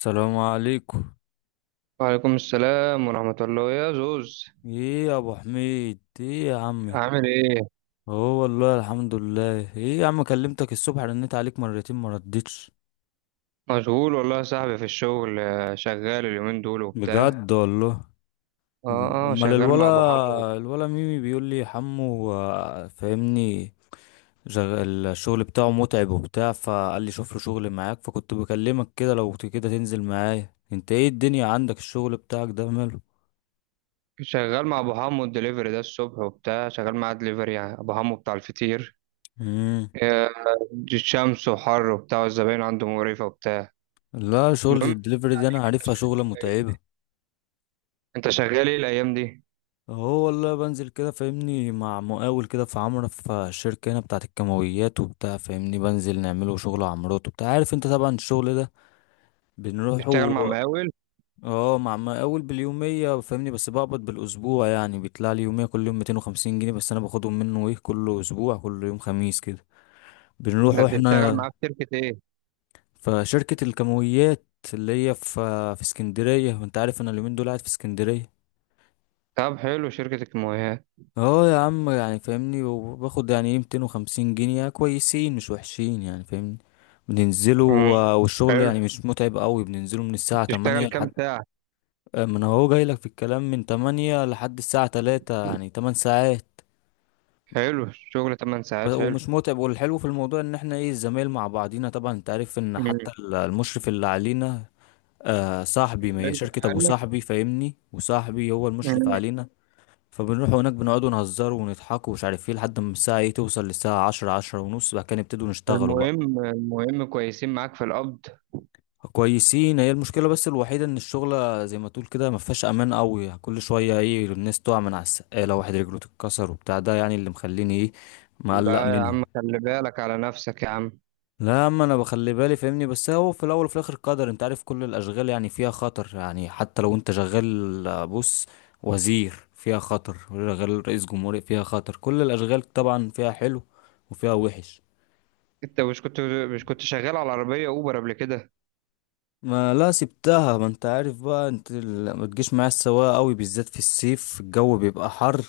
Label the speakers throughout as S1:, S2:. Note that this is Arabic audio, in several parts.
S1: السلام عليكم.
S2: وعليكم السلام ورحمة الله يا زوز.
S1: ايه يا ابو حميد، ايه يا عمي؟
S2: عامل ايه؟
S1: هو والله الحمد لله. ايه يا عم، كلمتك الصبح، رنيت عليك مرتين ما ردتش.
S2: مشغول والله يا صاحبي في الشغل، شغال اليومين دول وبتاع.
S1: بجد والله.
S2: اه، اه،
S1: امال
S2: شغال مع
S1: الولا؟
S2: ابو حمو.
S1: الولا ميمي بيقول لي حمو فاهمني. الشغل بتاعه متعب وبتاع، فقال لي شوف له شغل معاك. فكنت بكلمك كده، لو كده تنزل معايا. انت ايه الدنيا عندك؟ الشغل بتاعك ده ماله؟
S2: شغال مع ابو حمو الدليفري ده الصبح وبتاع، شغال معاه دليفري، يعني ابو حمو بتاع الفطير.
S1: امم
S2: آه. شمس وحر وبتاع، والزباين عنده مقرفة وبتاع.
S1: لا، شغلة
S2: المهم،
S1: الدليفري دي انا
S2: عليك، انت
S1: عارفها
S2: شغال
S1: شغلة
S2: ايه الايام دي؟
S1: متعبة.
S2: انت شغال ايه الايام دي؟
S1: هو والله بنزل كده فاهمني مع مقاول كده في عمرة في الشركة هنا بتاعة الكيماويات وبتاع، فاهمني بنزل نعمله شغل عمارات وبتاع، عارف انت طبعا الشغل ده بنروحه.
S2: بتشتغل مع مقاول؟
S1: اه، مع مقاول باليومية فاهمني، بس بقبض بالأسبوع. يعني بيطلع لي يومية كل يوم 250 جنيه، بس أنا باخدهم منه ايه، كل أسبوع كل يوم خميس كده بنروح
S2: ده بتشتغل
S1: احنا.
S2: معاه في شركة ايه؟
S1: في شركة الكيماويات اللي هي في، في اسكندرية. وانت عارف انا اليومين دول قاعد في اسكندرية.
S2: طب حلو، شركة الكيماويات.
S1: اه يا عم يعني فاهمني، وباخد يعني ايه 250 جنيه كويسين، مش وحشين يعني فاهمني. بننزلوا
S2: مم.
S1: والشغل
S2: حلو.
S1: يعني مش متعب قوي، بننزله من الساعة
S2: بتشتغل
S1: 8
S2: كام
S1: لحد،
S2: ساعة؟
S1: ما انا هو جاي لك في الكلام، من 8 لحد الساعة 3، يعني 8 ساعات.
S2: حلو، شغل 8 ساعات، حلو.
S1: ومش متعب. والحلو في الموضوع ان احنا ايه، الزمايل مع بعضينا طبعا. انت عارف ان
S2: مم.
S1: حتى المشرف اللي علينا آه صاحبي، ما هي
S2: اتكلمت
S1: شركة ابو
S2: عنك.
S1: صاحبي فاهمني، وصاحبي هو المشرف
S2: مم.
S1: علينا. فبنروح هناك بنقعد ونهزر ونضحك ومش عارف ايه، لحد ما الساعة ايه توصل للساعة عشرة، عشرة ونص، بعد كده نبتدوا نشتغلوا بقى.
S2: المهم كويسين معاك في القبض.
S1: كويسين، هي المشكلة بس الوحيدة ان الشغلة زي ما تقول كده ما فيهاش امان قوي. كل شوية ايه، الناس تقع من على السقالة، واحد رجله تتكسر وبتاع، ده يعني اللي مخليني ايه مقلق
S2: لا يا عم،
S1: منها.
S2: خلي بالك على نفسك يا عم.
S1: لا يا عم انا بخلي بالي فاهمني، بس هو في الاول وفي الاخر قدر، انت عارف كل الاشغال يعني فيها خطر. يعني حتى لو انت شغال بص، وزير فيها خطر، شغال رئيس جمهورية فيها خطر، كل الاشغال طبعا فيها حلو وفيها وحش.
S2: انت مش كنت شغال على عربية اوبر قبل كده؟
S1: ما لا، سبتها. ما انت عارف بقى انت ما تجيش معايا السواقة قوي، بالذات في الصيف الجو بيبقى حر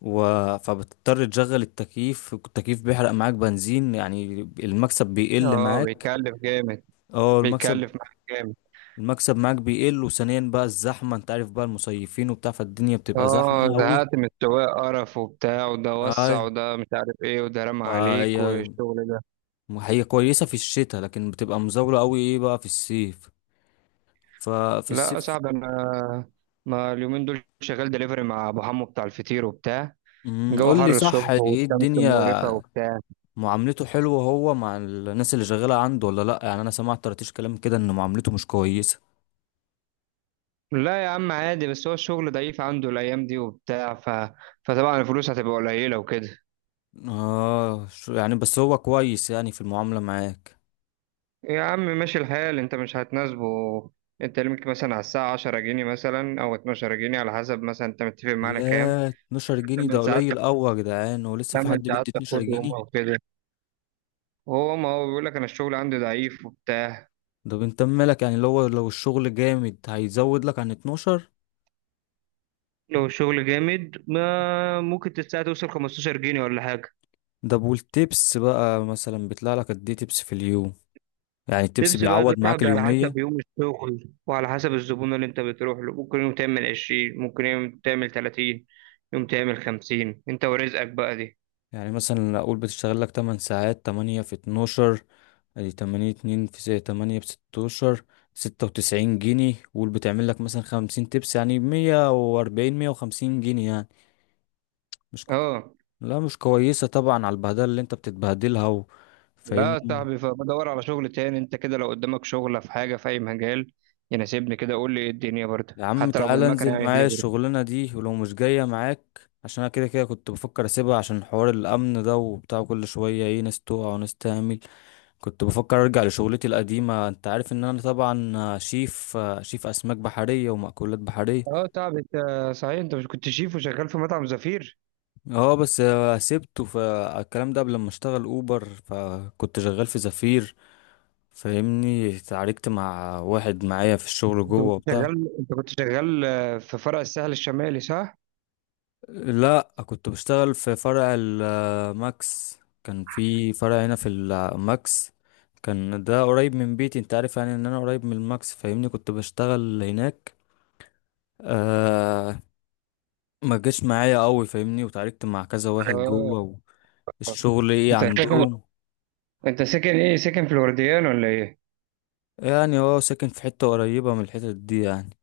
S1: و... فبتضطر تشغل التكييف، التكييف بيحرق معاك بنزين يعني، المكسب بيقل
S2: اه،
S1: معاك.
S2: بيكلف جامد.
S1: اه المكسب،
S2: بيكلف معاك جامد.
S1: المكسب معاك بيقل. وثانيا بقى الزحمة، انت عارف بقى المصيفين وبتاع، فالدنيا بتبقى
S2: اه،
S1: زحمة قوي.
S2: زهقت من السواق، قرف وبتاع، وده وسع،
S1: اي.
S2: وده مش عارف ايه، وده رمى عليك،
S1: فهي
S2: والشغل ده.
S1: هي كويسة في الشتاء، لكن بتبقى مزاولة قوي ايه بقى في الصيف. ففي
S2: لا يا
S1: الصيف
S2: صاحبي انا، ما اليومين دول شغال دليفري مع ابو حمو بتاع الفطير وبتاع. جو
S1: قول لي
S2: حر
S1: صح،
S2: الصبح،
S1: ايه
S2: والشمس
S1: الدنيا؟
S2: مقرفة وبتاع.
S1: معاملته حلوة هو مع الناس اللي شغالة عنده ولا لا؟ يعني انا سمعت ترتيش كلام كده ان معاملته مش كويسة.
S2: لا يا عم، عادي، بس هو الشغل ضعيف عنده الأيام دي وبتاع، فطبعا الفلوس هتبقى قليلة وكده.
S1: اه يعني بس هو كويس يعني في المعاملة معاك؟
S2: يا عم ماشي الحال، أنت مش هتناسبه. أنت ليك مثلا على الساعة 10 جنيه، مثلا، أو 12 جنيه على حسب، مثلا أنت متفق معاه على كام؟
S1: ياه، 12 جنيه ده
S2: 8 ساعات،
S1: قليل قوي يا جدعان، ولسه في
S2: 8
S1: حد
S2: ساعات
S1: بيدي 12
S2: تاخدهم
S1: جنيه
S2: أو كده. هو، ما هو بيقول لك أنا الشغل عندي ضعيف وبتاع.
S1: ده بنت مالك، يعني لو الشغل جامد هيزود لك عن 12.
S2: لو الشغل جامد، ما ممكن الساعة توصل 15 جنيه ولا حاجة.
S1: ده والتبس بقى مثلا بيطلع لك قد ايه تبس في اليوم؟ يعني التبس
S2: تبسي بقى ده
S1: بيعوض
S2: صعب،
S1: معاك
S2: على
S1: اليومية.
S2: حسب يوم الشغل وعلى حسب الزبون اللي انت بتروح له. ممكن يوم تعمل 20، ممكن يوم تعمل 30، يوم تعمل 50. انت ورزقك بقى دي.
S1: يعني مثلا اقول بتشتغل لك 8 ساعات، 8 في 12، ادي 8، 2 في 8 ب 16، 96 جنيه. قول بتعمل لك مثلا 50 تبس، يعني 140، 150 جنيه يعني. مش كو...
S2: اه.
S1: لا، مش كويسة طبعا على البهدلة اللي انت بتتبهدلها
S2: لا يا
S1: فاهمني.
S2: صاحبي، فبدور على شغل تاني. انت كده لو قدامك شغلة في حاجة في اي مجال يناسبني كده قول لي، ايه الدنيا برضه،
S1: يا عم
S2: حتى لو
S1: تعالى
S2: بالمكنة
S1: انزل
S2: يعني
S1: معايا
S2: دليفري.
S1: الشغلانة دي، ولو مش جاية معاك، عشان انا كده كده كنت بفكر اسيبها، عشان حوار الامن ده وبتاع، كل شوية ايه ناس تقع وناس تعمل. كنت بفكر ارجع لشغلتي القديمة، انت عارف ان انا طبعا شيف، شيف اسماك بحرية ومأكولات بحرية.
S2: اه صاحبي، انت، صحيح انت مش كنت شيف وشغال في مطعم زفير؟
S1: اه بس سبته، فالكلام ده قبل ما اشتغل اوبر، فكنت شغال في زفير فاهمني، اتعاركت مع واحد معايا في الشغل جوه وبتاع.
S2: انت كنت شغال في فرع الساحل الشمالي، صح؟
S1: لا كنت بشتغل في فرع الماكس، كان في فرع هنا في الماكس، كان ده قريب من بيتي. انت عارف يعني ان انا قريب من الماكس فاهمني، كنت بشتغل هناك. آه، ما جاش معايا قوي فاهمني، وتعاركت مع كذا واحد
S2: اه.
S1: جوه، والشغل ايه
S2: انت ساكن
S1: عندهم.
S2: انت ساكن ايه؟ ساكن فلورديان ولا ايه؟
S1: يعني هو ساكن في حتة قريبة من الحتت دي يعني،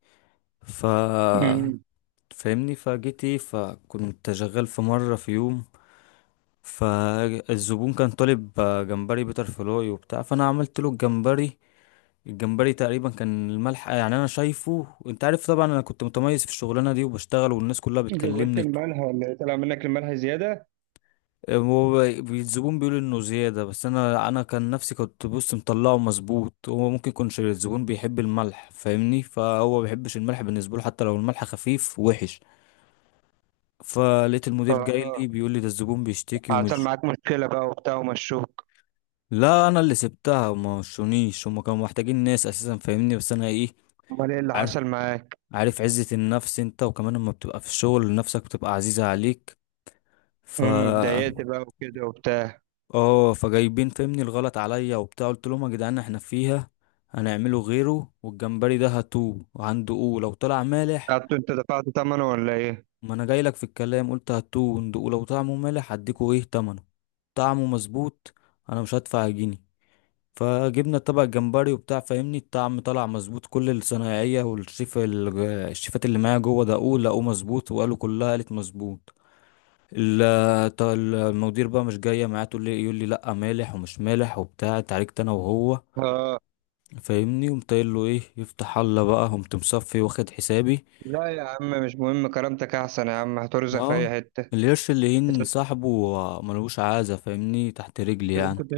S1: ف
S2: امم.
S1: فاهمني، فجيت ايه، فكنت شغال في مرة في يوم، فالزبون كان طالب جمبري بيتر فلوي وبتاع، فانا عملت له الجمبري. الجمبري تقريبا كان الملح يعني انا شايفه، انت عارف طبعا انا كنت متميز في الشغلانه دي، وبشتغل والناس كلها
S2: زودت
S1: بتكلمني.
S2: المنهى ولا ايه؟ طلع منك المنهى زياده.
S1: هو الزبون بيقول انه زياده، بس انا كان نفسي كنت بص مطلعه مظبوط. هو ممكن يكونش الزبون بيحب الملح فاهمني، فهو بيحبش الملح، بالنسبه له حتى لو الملح خفيف وحش. فلقيت المدير جاي لي
S2: اه.
S1: بيقول لي، ده الزبون بيشتكي
S2: حصل
S1: ومش.
S2: معاك مشكله بقى وبتاع، ومشوك.
S1: لا انا اللي سبتها، وما وشونيش، هما كانوا محتاجين ناس اساسا فاهمني، بس انا ايه،
S2: امال ايه اللي
S1: عارف،
S2: حصل معاك؟
S1: عارف عزة النفس انت، وكمان لما بتبقى في الشغل نفسك بتبقى عزيزة عليك. ف
S2: اتضايقت بقى وكده وبتاع.
S1: اه، فجايبين فاهمني الغلط عليا وبتاع، قلت لهم يا جدعان احنا فيها، هنعمله غيره، والجمبري ده هاتوه، وعنده قو لو طلع مالح.
S2: قعدت انت دفعت ثمنه ولا ايه؟
S1: ما انا جاي لك في الكلام، قلت هاتوه وندقوه، لو طعمه مالح هديكوا ايه تمنه، طعمه مظبوط انا مش هدفع جنيه. فجبنا طبق جمبري وبتاع فاهمني، الطعم طلع مظبوط، كل الصنايعية والشيف، الشيفات اللي معايا جوه دقوه، لقوه مظبوط، وقالوا كلها قالت مظبوط. المدير بقى مش جاية معاه، تقول لي إيه؟ يقول لي لا مالح ومش مالح وبتاع، اتعاركت انا وهو
S2: اه.
S1: فاهمني، قمت قايل له ايه، يفتح الله بقى، قمت مصفي واخد حسابي.
S2: لا يا عم مش مهم، كرامتك احسن يا عم، هترزق في اي
S1: اه،
S2: حته.
S1: القرش اللي
S2: انت
S1: هين
S2: مش
S1: صاحبه ملوش عازة فاهمني، تحت رجلي
S2: انت مش
S1: يعني.
S2: كنت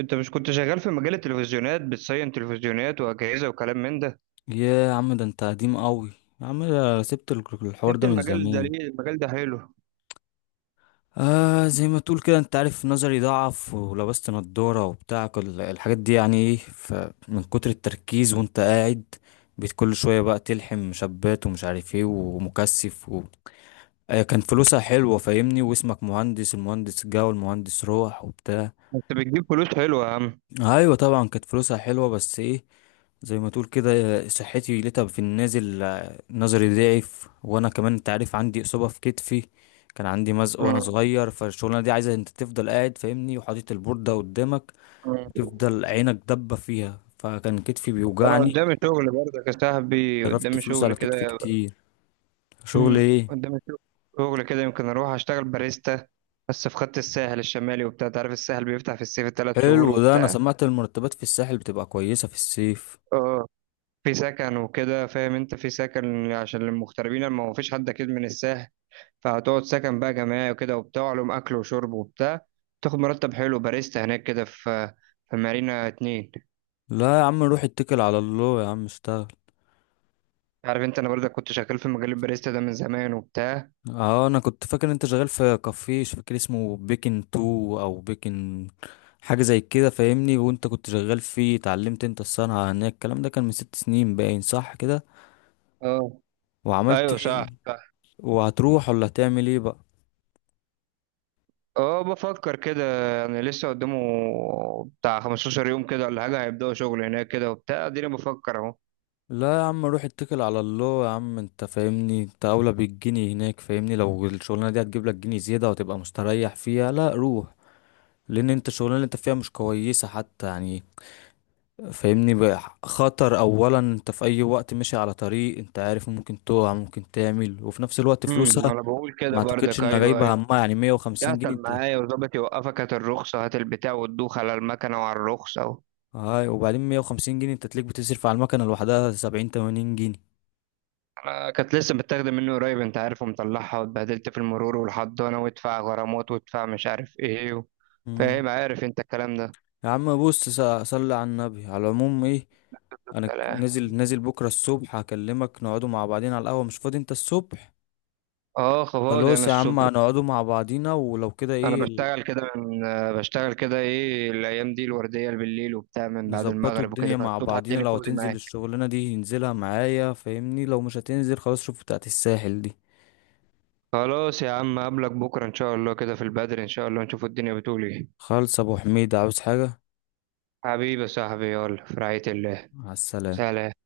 S2: انت مش كنت شغال في مجال التلفزيونات، بتصين تلفزيونات واجهزه وكلام من ده؟
S1: يا عم ده انت قديم قوي، يا عم ده سبت الحوار
S2: سبت
S1: ده من
S2: المجال ده
S1: زمان.
S2: ليه؟ المجال ده حلو.
S1: آه، زي ما تقول كده، انت عارف نظري ضعف، ولبست نضارة وبتاع كل الحاجات دي يعني ايه، فمن كتر التركيز وانت قاعد، بقيت كل شوية بقى تلحم مشبات ومش عارف ايه ومكثف آه كان فلوسها حلوة فاهمني، واسمك مهندس، المهندس جه والمهندس روح وبتاع.
S2: انت بتجيب فلوس حلوه يا عم.
S1: ايوه طبعا كانت فلوسها حلوة، بس ايه، زي ما تقول كده، صحتي لقيتها في النازل. نظري ضعف، وانا كمان انت عارف عندي اصابه في كتفي، كان عندي مزق وانا صغير. فالشغلانه دي عايزه انت تفضل قاعد فاهمني، وحاطط البورده قدامك،
S2: امم.
S1: وتفضل عينك دبه فيها، فكان كتفي
S2: انا
S1: بيوجعني،
S2: قدامي شغل برضك يا صاحبي،
S1: صرفت
S2: قدامي
S1: فلوس
S2: شغل
S1: على كتفي
S2: كده.
S1: كتير. شغل ايه؟
S2: قدامي شغل شغل كده يمكن اروح اشتغل باريستا، بس في خط الساحل الشمالي وبتاع. تعرف الساحل بيفتح في الصيف 3 شهور
S1: حلو، ده انا
S2: وبتاع.
S1: سمعت المرتبات في الساحل بتبقى كويسه في الصيف.
S2: اه، في سكن وكده، فاهم انت، في سكن عشان المغتربين، لما ما هو فيش حد اكيد من الساحل. فهتقعد سكن بقى جماعي وكده وبتاع، لهم اكل وشرب وبتاع. تاخد مرتب حلو باريستا هناك كده، في مارينا 2.
S1: لا يا عم روح اتكل على الله يا عم، اشتغل.
S2: عارف انت، انا برضك كنت شغال في مجال الباريستا ده من زمان وبتاع.
S1: اه، انا كنت فاكر انت شغال في كافيه، مش فاكر اسمه، بيكن تو او بيكن، حاجه زي كده فاهمني، وانت كنت شغال فيه، اتعلمت انت الصنعه هناك، الكلام ده كان من ست سنين باين، صح كده؟
S2: اه،
S1: وعملت
S2: ايوه
S1: ايه؟
S2: صح.
S1: وهتروح ولا هتعمل ايه بقى؟
S2: اه، بفكر كده. يعني لسه قدامه بتاع 15 يوم كده ولا حاجة، هيبدأوا شغل هناك كده وبتاع، اديني بفكر اهو.
S1: لا يا عم روح اتكل على الله يا عم، انت فاهمني انت اولى بالجنيه هناك فاهمني، لو الشغلانه دي هتجيب لك جنيه زياده وتبقى مستريح فيها، لا روح. لان انت الشغلانه اللي انت فيها مش كويسه حتى يعني، فاهمني بقى خطر، اولا انت في اي وقت ماشي على طريق انت عارف ممكن تقع ممكن تعمل، وفي نفس الوقت فلوسها
S2: انا بقول
S1: ما
S2: كده
S1: اعتقدش
S2: برضك،
S1: انها
S2: ايوه،
S1: جايبه
S2: ايوه.
S1: همها، يعني 150 جنيه
S2: يحصل
S1: انت،
S2: معايا وظابط يوقفك، هات الرخصة، هات البتاع، وتدوخ على المكنة وعلى الرخصة و...
S1: هاي، وبعدين 150 جنيه انت تلاقيك بتصرف على المكنه لوحدها 70، 80 جنيه.
S2: انا كانت لسه متاخدة منه قريب انت عارف، ومطلعها، واتبهدلت في المرور والحضانة، وادفع غرامات، وادفع مش عارف ايه
S1: مم.
S2: فاهم، عارف انت الكلام ده؟
S1: يا عم بص، صلي على النبي، على العموم ايه، انا
S2: لا.
S1: نازل، نازل بكره الصبح هكلمك، نقعدوا مع بعضين على القهوه، مش فاضي انت الصبح؟
S2: اه، فاضي انا
S1: خلاص يا عم
S2: الصبح.
S1: هنقعدوا مع بعضينا، ولو كده
S2: انا
S1: ايه
S2: بشتغل كده ايه الايام دي الورديه بالليل وبتاع من بعد
S1: نظبطوا
S2: المغرب وكده،
S1: الدنيا مع
S2: فالصبح
S1: بعضينا،
S2: الدنيا
S1: لو
S2: فاضي
S1: هتنزل
S2: معاك.
S1: الشغلانة دي ينزلها معايا فاهمني، لو مش هتنزل خلاص شوف بتاعت الساحل دي.
S2: خلاص يا عم، قبلك بكره ان شاء الله كده في البدر، ان شاء الله نشوف الدنيا بتقول ايه.
S1: خالص ابو حميد، عاوز حاجة؟
S2: حبيبي يا صاحبي، يلا في رعايه الله.
S1: على السلامة.
S2: سلام.